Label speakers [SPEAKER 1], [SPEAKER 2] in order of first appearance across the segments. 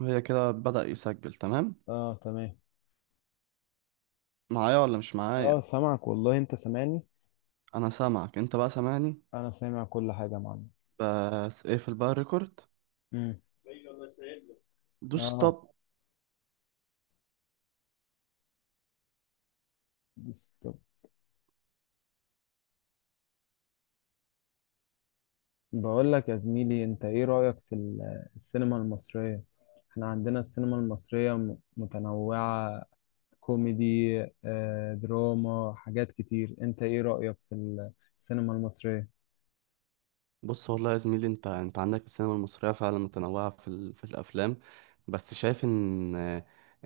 [SPEAKER 1] هي كده بدأ يسجل تمام؟
[SPEAKER 2] اه، تمام.
[SPEAKER 1] معايا ولا مش معايا؟
[SPEAKER 2] اه، سامعك والله، انت سامعني.
[SPEAKER 1] انا سامعك، انت بقى سامعني؟
[SPEAKER 2] انا سامع كل حاجه يا معلم.
[SPEAKER 1] بس اقفل بقى الريكورد،
[SPEAKER 2] امم.
[SPEAKER 1] دوس
[SPEAKER 2] اه.
[SPEAKER 1] ستوب.
[SPEAKER 2] بس طب، بقول لك يا زميلي، انت ايه رايك في السينما المصريه؟ احنا عندنا السينما المصريه متنوعه. كوميدي، دراما، حاجات كتير. انت ايه رايك في السينما المصريه؟
[SPEAKER 1] بص والله يا زميلي، انت عندك السينما المصريه فعلا متنوعه في الافلام. بس شايف ان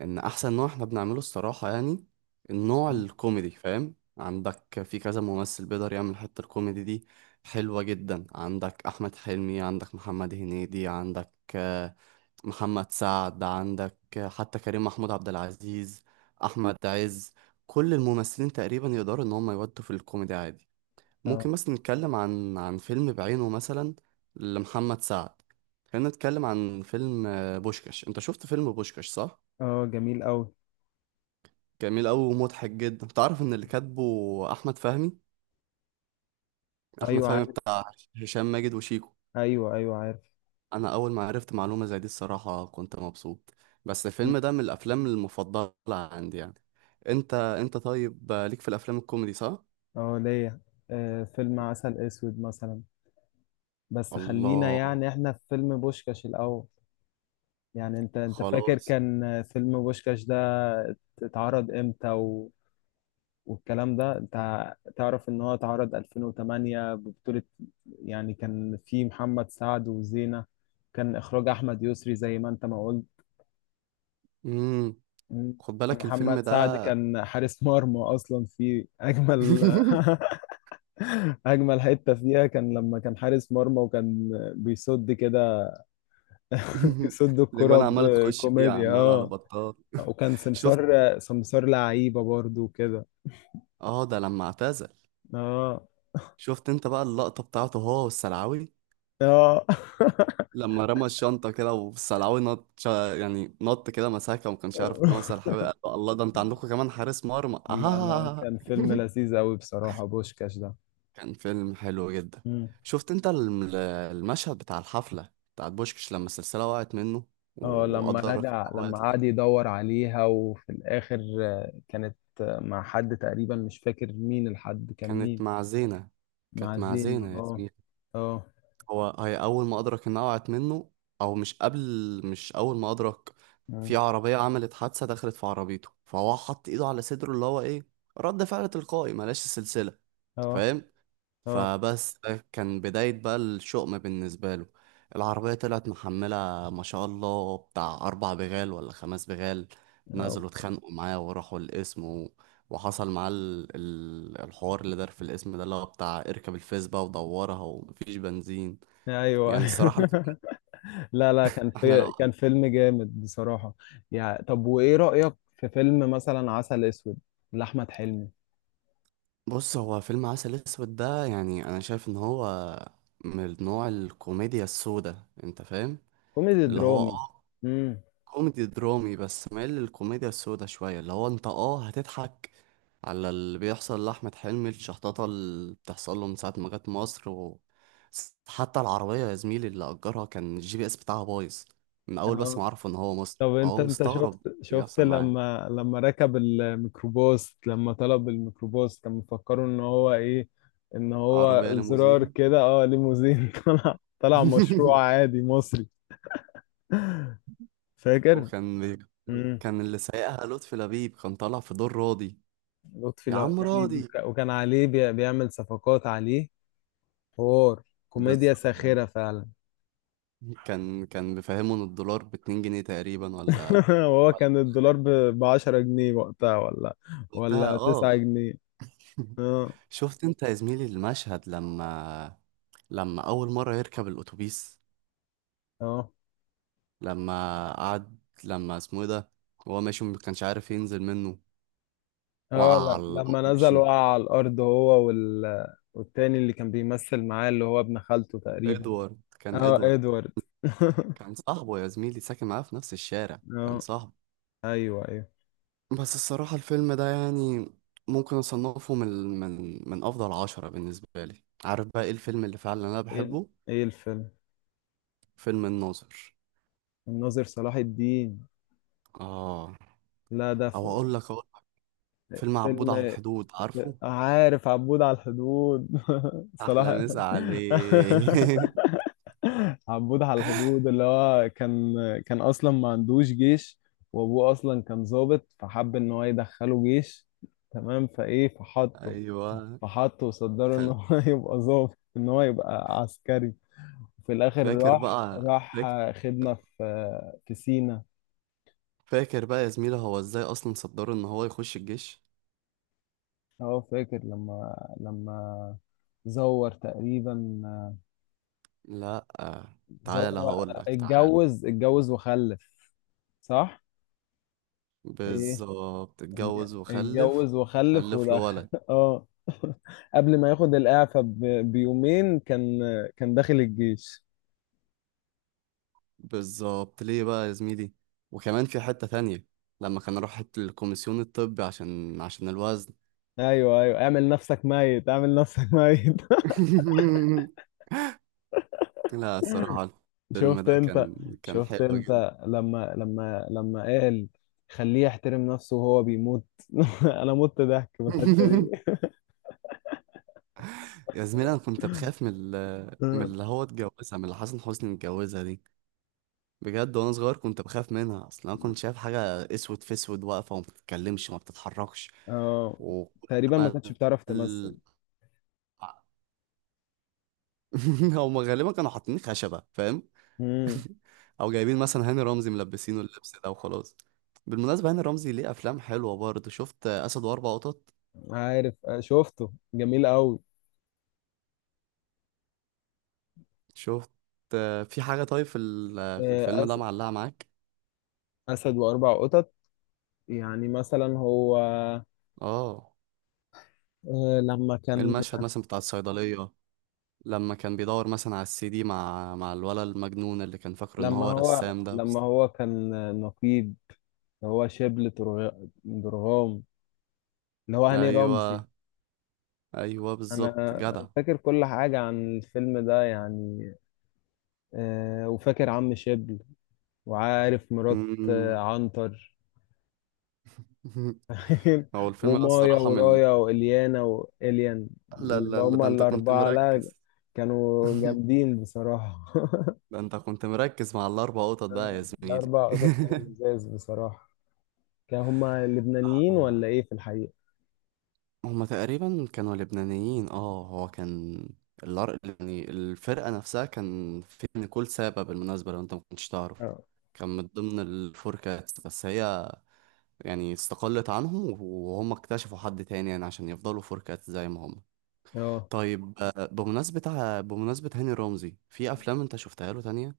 [SPEAKER 1] ان احسن نوع احنا بنعمله الصراحه يعني النوع
[SPEAKER 2] مم.
[SPEAKER 1] الكوميدي، فاهم؟ عندك في كذا ممثل بيقدر يعمل حتة الكوميدي دي. حلوه جدا، عندك احمد حلمي، عندك محمد هنيدي، عندك محمد سعد، عندك حتى كريم محمود عبد العزيز، احمد عز. كل الممثلين تقريبا يقدروا ان هم يودوا في الكوميدي عادي.
[SPEAKER 2] اه.
[SPEAKER 1] ممكن مثلا نتكلم عن فيلم بعينه، مثلا لمحمد سعد. خلينا نتكلم عن فيلم بوشكاش. انت شفت فيلم بوشكاش، صح؟
[SPEAKER 2] اه، جميل قوي.
[SPEAKER 1] جميل قوي ومضحك جدا. تعرف ان اللي كاتبه احمد فهمي؟ احمد
[SPEAKER 2] ايوه،
[SPEAKER 1] فهمي
[SPEAKER 2] عارف.
[SPEAKER 1] بتاع هشام ماجد وشيكو.
[SPEAKER 2] ايوه، ايوه، عارف.
[SPEAKER 1] انا اول ما عرفت معلومة زي دي الصراحة كنت مبسوط. بس
[SPEAKER 2] مم.
[SPEAKER 1] الفيلم ده من الافلام المفضلة عندي يعني. انت طيب، ليك في الافلام الكوميدي، صح؟
[SPEAKER 2] اه، ليا. فيلم عسل اسود مثلا. بس خلينا
[SPEAKER 1] الله.
[SPEAKER 2] يعني احنا في فيلم بوشكاش الاول. يعني انت فاكر
[SPEAKER 1] خلاص.
[SPEAKER 2] كان فيلم بوشكاش ده اتعرض امتى و... والكلام ده، انت تعرف ان هو اتعرض 2008 ببطولة، يعني كان في محمد سعد وزينة. كان اخراج احمد يسري زي ما انت ما قلت.
[SPEAKER 1] امم
[SPEAKER 2] مم.
[SPEAKER 1] خد
[SPEAKER 2] كان
[SPEAKER 1] بالك الفيلم
[SPEAKER 2] محمد
[SPEAKER 1] ده.
[SPEAKER 2] سعد كان حارس مرمى اصلا، في اجمل اجمل حتة فيها كان لما كان حارس مرمى، وكان بيصد كده. بيصد الكرة
[SPEAKER 1] الاجوان عماله تخش فيه،
[SPEAKER 2] بكوميديا،
[SPEAKER 1] عمال على
[SPEAKER 2] اه.
[SPEAKER 1] بطال.
[SPEAKER 2] وكان
[SPEAKER 1] شفت؟
[SPEAKER 2] سمسار سمسار لعيبة برضو كده.
[SPEAKER 1] اه، ده لما اعتزل.
[SPEAKER 2] اه.
[SPEAKER 1] شفت انت بقى اللقطه بتاعته هو والسلعوي؟
[SPEAKER 2] اه.
[SPEAKER 1] لما رمى الشنطه كده والسلعوي نط، يعني نط كده مساكه، وما كانش عارف ان هو سلعوي، قال له الله ده انت عندكم كمان حارس مرمى؟
[SPEAKER 2] لا لا، كان فيلم لذيذ قوي بصراحة، بوشكاش ده.
[SPEAKER 1] كان فيلم حلو جدا.
[SPEAKER 2] مم.
[SPEAKER 1] شفت انت المشهد بتاع الحفله بتاعت بوشكش لما السلسله وقعت منه
[SPEAKER 2] اه، لما
[SPEAKER 1] وادرك ان
[SPEAKER 2] رجع،
[SPEAKER 1] هو
[SPEAKER 2] لما
[SPEAKER 1] يطلع؟
[SPEAKER 2] قعد يدور عليها، وفي الآخر كانت مع حد تقريبا، مش فاكر مين الحد كان
[SPEAKER 1] كانت
[SPEAKER 2] مين.
[SPEAKER 1] مع زينه.
[SPEAKER 2] مع
[SPEAKER 1] كانت مع
[SPEAKER 2] زينة،
[SPEAKER 1] زينه
[SPEAKER 2] اه.
[SPEAKER 1] ياسمين.
[SPEAKER 2] اه. اه.
[SPEAKER 1] هي اول ما ادرك انها وقعت منه، او مش قبل، مش اول ما ادرك. في عربيه عملت حادثه، دخلت في عربيته، فهو حط ايده على صدره، اللي هو ايه، رد فعل تلقائي، ملاش سلسله،
[SPEAKER 2] اه.
[SPEAKER 1] فاهم؟
[SPEAKER 2] اه.
[SPEAKER 1] فبس ده كان بدايه بقى الشؤم بالنسبه له. العربيه طلعت محمله ما شاء الله بتاع اربع بغال ولا خمس بغال.
[SPEAKER 2] آه.
[SPEAKER 1] نزلوا اتخانقوا معاه وراحوا القسم و... وحصل معاه الحوار اللي دار في القسم ده، اللي هو بتاع اركب الفيسبا ودورها ومفيش بنزين.
[SPEAKER 2] ايوه.
[SPEAKER 1] يعني الصراحة الفيلم.
[SPEAKER 2] لا لا،
[SPEAKER 1] احنا لو.
[SPEAKER 2] كان فيلم جامد بصراحة. يعني طب، وإيه رأيك في فيلم مثلا عسل أسود لأحمد حلمي؟
[SPEAKER 1] بص، هو فيلم عسل اسود ده يعني انا شايف ان هو من نوع الكوميديا السوداء، انت فاهم؟
[SPEAKER 2] كوميدي
[SPEAKER 1] اللي هو
[SPEAKER 2] درامي.
[SPEAKER 1] اه،
[SPEAKER 2] امم.
[SPEAKER 1] كوميدي درامي. بس مايل للكوميديا السوداء شوية. اللي هو انت اه هتضحك على اللي بيحصل لأحمد حلمي، الشحططة اللي بتحصل له من ساعة ما جت مصر و... حتى العربية يا زميلي اللي أجرها كان الجي بي اس بتاعها بايظ من أول، بس
[SPEAKER 2] اه.
[SPEAKER 1] ما عرفوا إن هو مصري
[SPEAKER 2] طب انت
[SPEAKER 1] فهو
[SPEAKER 2] انت شفت
[SPEAKER 1] مستغرب اللي
[SPEAKER 2] شفت
[SPEAKER 1] بيحصل معاه.
[SPEAKER 2] لما ركب الميكروباص، لما طلب الميكروباص كان مفكره ان هو ايه؟ ان هو
[SPEAKER 1] عربية
[SPEAKER 2] زرار
[SPEAKER 1] ليموزين.
[SPEAKER 2] كده، ليموزين. طلع مشروع عادي مصري. فاكر.
[SPEAKER 1] وكان بي...
[SPEAKER 2] امم.
[SPEAKER 1] كان اللي سايقها لطفي لبيب، كان طالع في دور راضي،
[SPEAKER 2] لطفي
[SPEAKER 1] يا عم
[SPEAKER 2] لبيب.
[SPEAKER 1] راضي.
[SPEAKER 2] وكان عليه بيعمل صفقات عليه. حوار،
[SPEAKER 1] بس
[SPEAKER 2] كوميديا ساخرة فعلا.
[SPEAKER 1] كان بيفهمه ان الدولار باتنين جنيه تقريبا، ولا
[SPEAKER 2] وهو
[SPEAKER 1] ولا
[SPEAKER 2] كان الدولار ب 10 جنيه وقتها، ولا...
[SPEAKER 1] وقتها،
[SPEAKER 2] ولا
[SPEAKER 1] اه.
[SPEAKER 2] 9 جنيه؟ اه.
[SPEAKER 1] شفت انت يا زميلي المشهد، لما اول مره يركب الاتوبيس،
[SPEAKER 2] اه.
[SPEAKER 1] لما قعد، لما اسمه ايه ده، هو ماشي ما كانش عارف ينزل منه.
[SPEAKER 2] اه.
[SPEAKER 1] وقع
[SPEAKER 2] لا،
[SPEAKER 1] على
[SPEAKER 2] لما نزل
[SPEAKER 1] وشه.
[SPEAKER 2] وقع على الأرض، هو وال... والتاني اللي كان بيمثل معاه، اللي هو ابن خالته تقريبا.
[SPEAKER 1] ادوارد. كان
[SPEAKER 2] اه،
[SPEAKER 1] ادوارد.
[SPEAKER 2] ادوارد.
[SPEAKER 1] كان صاحبه يا زميلي، ساكن معاه في نفس الشارع، كان
[SPEAKER 2] اه،
[SPEAKER 1] صاحبه.
[SPEAKER 2] ايوه، ايوه.
[SPEAKER 1] بس الصراحة الفيلم ده يعني ممكن أصنفه من من أفضل عشرة بالنسبة لي. عارف بقى إيه الفيلم اللي فعلا أنا
[SPEAKER 2] ايه ال-
[SPEAKER 1] بحبه؟
[SPEAKER 2] ايه الفيلم؟
[SPEAKER 1] فيلم الناظر.
[SPEAKER 2] الناظر صلاح الدين.
[SPEAKER 1] آه.
[SPEAKER 2] لا ده
[SPEAKER 1] أو أقول لك، أقول فيلم عبود على
[SPEAKER 2] فيلم،
[SPEAKER 1] الحدود، عارفه؟
[SPEAKER 2] عارف، عبود على الحدود.
[SPEAKER 1] أحلى
[SPEAKER 2] صلاح.
[SPEAKER 1] مسا عليه.
[SPEAKER 2] عبود على الحدود اللي هو كان اصلا ما عندوش جيش، وابوه اصلا كان ضابط، فحب ان هو يدخله جيش. تمام، فايه فحطه
[SPEAKER 1] أيوة.
[SPEAKER 2] فحطه وصدره ان
[SPEAKER 1] خل.
[SPEAKER 2] هو يبقى ضابط، ان هو يبقى عسكري. في الاخر
[SPEAKER 1] فاكر
[SPEAKER 2] راح
[SPEAKER 1] بقى؟
[SPEAKER 2] راح
[SPEAKER 1] فاكر؟
[SPEAKER 2] خدمة في سينا.
[SPEAKER 1] فاكر بقى يا زميلة هو إزاي أصلا صدره إن هو يخش الجيش؟
[SPEAKER 2] هو فاكر لما زور تقريبا.
[SPEAKER 1] لا
[SPEAKER 2] زور
[SPEAKER 1] تعالى
[SPEAKER 2] و-
[SPEAKER 1] هقول لك، تعالى.
[SPEAKER 2] اتجوز وخلف. صح؟ ايه.
[SPEAKER 1] بالظبط، اتجوز وخلف،
[SPEAKER 2] اتجوز وخلف
[SPEAKER 1] خلف له
[SPEAKER 2] ودخل.
[SPEAKER 1] ولد.
[SPEAKER 2] اه. قبل ما ياخد الإعفاء بيومين، كان داخل الجيش.
[SPEAKER 1] بالظبط. ليه بقى يا زميلي؟ وكمان في حتة تانية لما كان راح الكوميسيون الطبي عشان الوزن.
[SPEAKER 2] ايوه، ايوه، اعمل نفسك ميت، اعمل نفسك ميت.
[SPEAKER 1] لا الصراحة الفيلم
[SPEAKER 2] شفت
[SPEAKER 1] ده
[SPEAKER 2] انت
[SPEAKER 1] كان، كان
[SPEAKER 2] شفت
[SPEAKER 1] حلو جدا.
[SPEAKER 2] انت لما لما قال، خليه يحترم نفسه وهو بيموت. انا مت ضحك من الحتة دي.
[SPEAKER 1] يا زميلي انا كنت بخاف من من اللي هو اتجوزها، من اللي حسن حسني اتجوزها دي. بجد وانا صغير كنت بخاف منها اصلا. انا كنت شايف حاجه اسود في اسود، واقفه وما بتتكلمش وما بتتحركش
[SPEAKER 2] اه
[SPEAKER 1] و
[SPEAKER 2] تقريبا ما كانتش بتعرف تمثل.
[SPEAKER 1] هم غالبا كانوا حاطين خشبه، فاهم؟
[SPEAKER 2] امم.
[SPEAKER 1] او جايبين مثلا هاني رمزي ملبسينه اللبس ده وخلاص. بالمناسبة هاني رمزي ليه افلام حلوة برضه، شفت اسد واربع قطط؟
[SPEAKER 2] عارف. شفته جميل قوي.
[SPEAKER 1] شفت؟ في حاجة طيب في
[SPEAKER 2] آه،
[SPEAKER 1] الفيلم ده
[SPEAKER 2] أس-
[SPEAKER 1] معلقة معاك؟
[SPEAKER 2] اسد واربع قطط. يعني مثلا هو
[SPEAKER 1] اه،
[SPEAKER 2] لما كان
[SPEAKER 1] المشهد مثلا بتاع الصيدلية، لما كان بيدور مثلا على السي دي مع الولد المجنون اللي كان فاكره ان هو رسام ده
[SPEAKER 2] لما
[SPEAKER 1] بس.
[SPEAKER 2] هو كان نقيب. هو شبل درغام، اللي هو هاني رمزي.
[SPEAKER 1] ايوه، ايوه
[SPEAKER 2] انا
[SPEAKER 1] بالظبط جدع.
[SPEAKER 2] فاكر كل حاجة عن الفيلم ده، يعني. وفاكر عم شبل، وعارف مرات
[SPEAKER 1] مم.
[SPEAKER 2] عنتر.
[SPEAKER 1] هو الفيلم ده
[SPEAKER 2] ومايا
[SPEAKER 1] الصراحة من
[SPEAKER 2] ورايا وإليانا وإليان،
[SPEAKER 1] لا
[SPEAKER 2] اللي
[SPEAKER 1] لا لا، ده
[SPEAKER 2] هما
[SPEAKER 1] انت كنت
[SPEAKER 2] الأربعة. لا،
[SPEAKER 1] مركز.
[SPEAKER 2] كانوا جامدين بصراحة.
[SPEAKER 1] ده انت كنت مركز مع الاربع قطط بقى يا زميلي.
[SPEAKER 2] الأربع قطط كانوا لزاز بصراحة. كانوا هما لبنانيين ولا
[SPEAKER 1] آه.
[SPEAKER 2] ايه في الحقيقة؟
[SPEAKER 1] هما تقريبا كانوا لبنانيين، اه. هو كان يعني الفرقة نفسها، كان في نيكول سابا بالمناسبة لو انت ما كنتش تعرف،
[SPEAKER 2] اه.
[SPEAKER 1] كان من ضمن الفور كاتس، بس هي يعني استقلت عنهم وهم اكتشفوا حد تاني يعني عشان يفضلوا فور كاتس زي ما هم.
[SPEAKER 2] اه.
[SPEAKER 1] طيب، بمناسبة هاني رمزي، في أفلام انت شفتها له تانية؟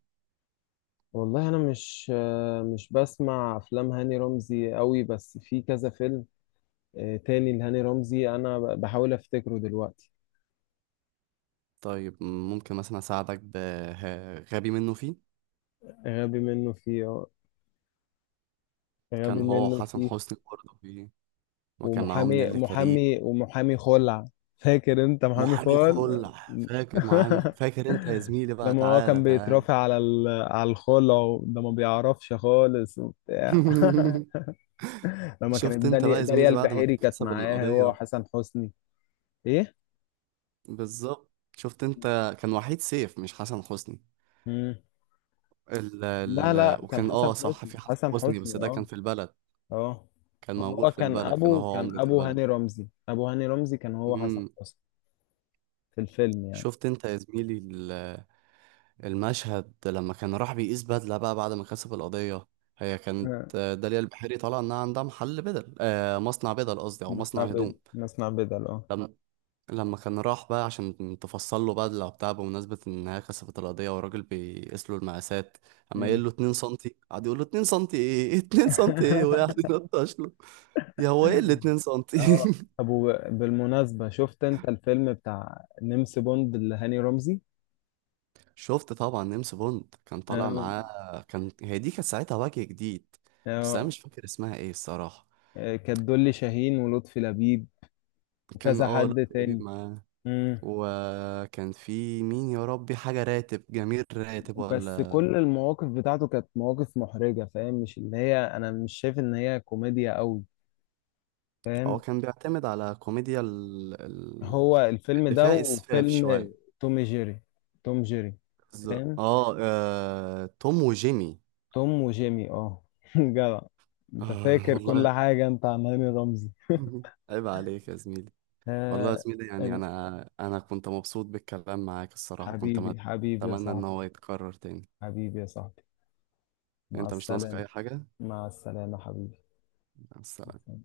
[SPEAKER 2] والله انا مش بسمع افلام هاني رمزي قوي، بس في كذا فيلم. تاني لهاني رمزي، انا بحاول افتكره دلوقتي.
[SPEAKER 1] طيب، ممكن مثلا أساعدك بغبي منه فيه؟
[SPEAKER 2] غبي منه فيه.
[SPEAKER 1] كان
[SPEAKER 2] غبي
[SPEAKER 1] هو
[SPEAKER 2] منه
[SPEAKER 1] حسن
[SPEAKER 2] فيه.
[SPEAKER 1] حسني برضه فيه، وكان معاهم
[SPEAKER 2] ومحامي
[SPEAKER 1] نيللي كريم.
[SPEAKER 2] محامي ومحامي خلع. فاكر انت محامي
[SPEAKER 1] محامي
[SPEAKER 2] خلع.
[SPEAKER 1] خلع، فاكر معامي خلع. فاكر انت يا زميلي بقى؟
[SPEAKER 2] لما هو
[SPEAKER 1] تعالى
[SPEAKER 2] كان
[SPEAKER 1] تعالى.
[SPEAKER 2] بيترافع على الخلع، وده ما بيعرفش خالص وبتاع. لما
[SPEAKER 1] شفت
[SPEAKER 2] كانت
[SPEAKER 1] انت بقى
[SPEAKER 2] داليا
[SPEAKER 1] يا
[SPEAKER 2] داليا
[SPEAKER 1] زميلي بعد ما
[SPEAKER 2] البحيري كانت
[SPEAKER 1] كسب
[SPEAKER 2] معاه هو
[SPEAKER 1] القضية؟
[SPEAKER 2] حسن حسني. ايه.
[SPEAKER 1] بالظبط. شفت انت؟ كان وحيد سيف، مش حسن حسني.
[SPEAKER 2] مم.
[SPEAKER 1] ال
[SPEAKER 2] لا لا،
[SPEAKER 1] ال
[SPEAKER 2] كان
[SPEAKER 1] وكان
[SPEAKER 2] حسن
[SPEAKER 1] اه صح
[SPEAKER 2] حسني،
[SPEAKER 1] في حسن
[SPEAKER 2] حسن
[SPEAKER 1] حسني، بس
[SPEAKER 2] حسني،
[SPEAKER 1] ده كان
[SPEAKER 2] اه.
[SPEAKER 1] في البلد.
[SPEAKER 2] اه.
[SPEAKER 1] كان
[SPEAKER 2] ما
[SPEAKER 1] موجود
[SPEAKER 2] هو
[SPEAKER 1] في
[SPEAKER 2] كان
[SPEAKER 1] البلد، كان
[SPEAKER 2] ابو
[SPEAKER 1] هو
[SPEAKER 2] كان
[SPEAKER 1] عمدة
[SPEAKER 2] ابو
[SPEAKER 1] البلد.
[SPEAKER 2] هاني رمزي ابو هاني رمزي كان هو حسن
[SPEAKER 1] امم.
[SPEAKER 2] حسني، في الفيلم، يعني.
[SPEAKER 1] شفت انت يا زميلي المشهد لما كان راح بيقيس بدلة بقى بعد ما كسب القضية؟ هي كانت
[SPEAKER 2] آه،
[SPEAKER 1] داليا البحيري طالعة إنها عندها محل بدل، آه مصنع بدل قصدي، أو مصنع
[SPEAKER 2] مصنع
[SPEAKER 1] هدوم.
[SPEAKER 2] بدل، مصنع بدل، اه.
[SPEAKER 1] لما لما كان راح بقى عشان تفصل له بدلة وبتاع، بمناسبة إن هي كسبت القضية، والراجل بيقيس له المقاسات، أما
[SPEAKER 2] مم.
[SPEAKER 1] يقول له 2 سنتي، قعد يقول له 2 سنتي إيه، 2 سنتي إيه، وقعد ينطش له، يا هو إيه ال 2 سنتي؟
[SPEAKER 2] اه ابو، بالمناسبة، شفت انت الفيلم بتاع نمس بوند اللي هاني رمزي؟
[SPEAKER 1] شفت طبعا، نيمس بوند كان طالع
[SPEAKER 2] اه.
[SPEAKER 1] معاه، كان هي دي كانت ساعتها وجه جديد. بس أنا
[SPEAKER 2] اه.
[SPEAKER 1] مش فاكر اسمها إيه الصراحة.
[SPEAKER 2] كانت دولي شاهين ولطفي لبيب
[SPEAKER 1] كان
[SPEAKER 2] وكذا
[SPEAKER 1] اه
[SPEAKER 2] حد
[SPEAKER 1] لطفي لبيب
[SPEAKER 2] تاني.
[SPEAKER 1] معاه،
[SPEAKER 2] مم.
[SPEAKER 1] وكان في مين يا ربي، حاجة راتب، جميل راتب
[SPEAKER 2] بس
[SPEAKER 1] ولا.
[SPEAKER 2] كل المواقف بتاعته كانت مواقف محرجة، فاهم؟ مش اللي هي، انا مش شايف ان هي كوميديا قوي،
[SPEAKER 1] هو
[SPEAKER 2] فاهم؟
[SPEAKER 1] كان بيعتمد على كوميديا
[SPEAKER 2] هو الفيلم
[SPEAKER 1] اللي
[SPEAKER 2] ده
[SPEAKER 1] فيها إسفاف
[SPEAKER 2] وفيلم
[SPEAKER 1] شوية.
[SPEAKER 2] توم جيري، توم جيري،
[SPEAKER 1] ز-
[SPEAKER 2] فاهم؟
[SPEAKER 1] توم وجيمي.
[SPEAKER 2] توم وجيمي، اه. جدع، انت
[SPEAKER 1] آه
[SPEAKER 2] فاكر كل
[SPEAKER 1] والله.
[SPEAKER 2] حاجة انت عن هاني رمزي.
[SPEAKER 1] عيب عليك يا زميلي. والله يا
[SPEAKER 2] آه
[SPEAKER 1] زميلي يعني،
[SPEAKER 2] ال-
[SPEAKER 1] أنا كنت مبسوط بالكلام معاك الصراحة، كنت
[SPEAKER 2] حبيبي، حبيبي يا
[SPEAKER 1] أتمنى إن
[SPEAKER 2] صاحبي.
[SPEAKER 1] هو يتكرر تاني.
[SPEAKER 2] حبيبي يا صاحبي. مع
[SPEAKER 1] أنت مش ناقصك
[SPEAKER 2] السلامة.
[SPEAKER 1] أي حاجة؟
[SPEAKER 2] مع السلامة.
[SPEAKER 1] مع السلامة.
[SPEAKER 2] حبيبي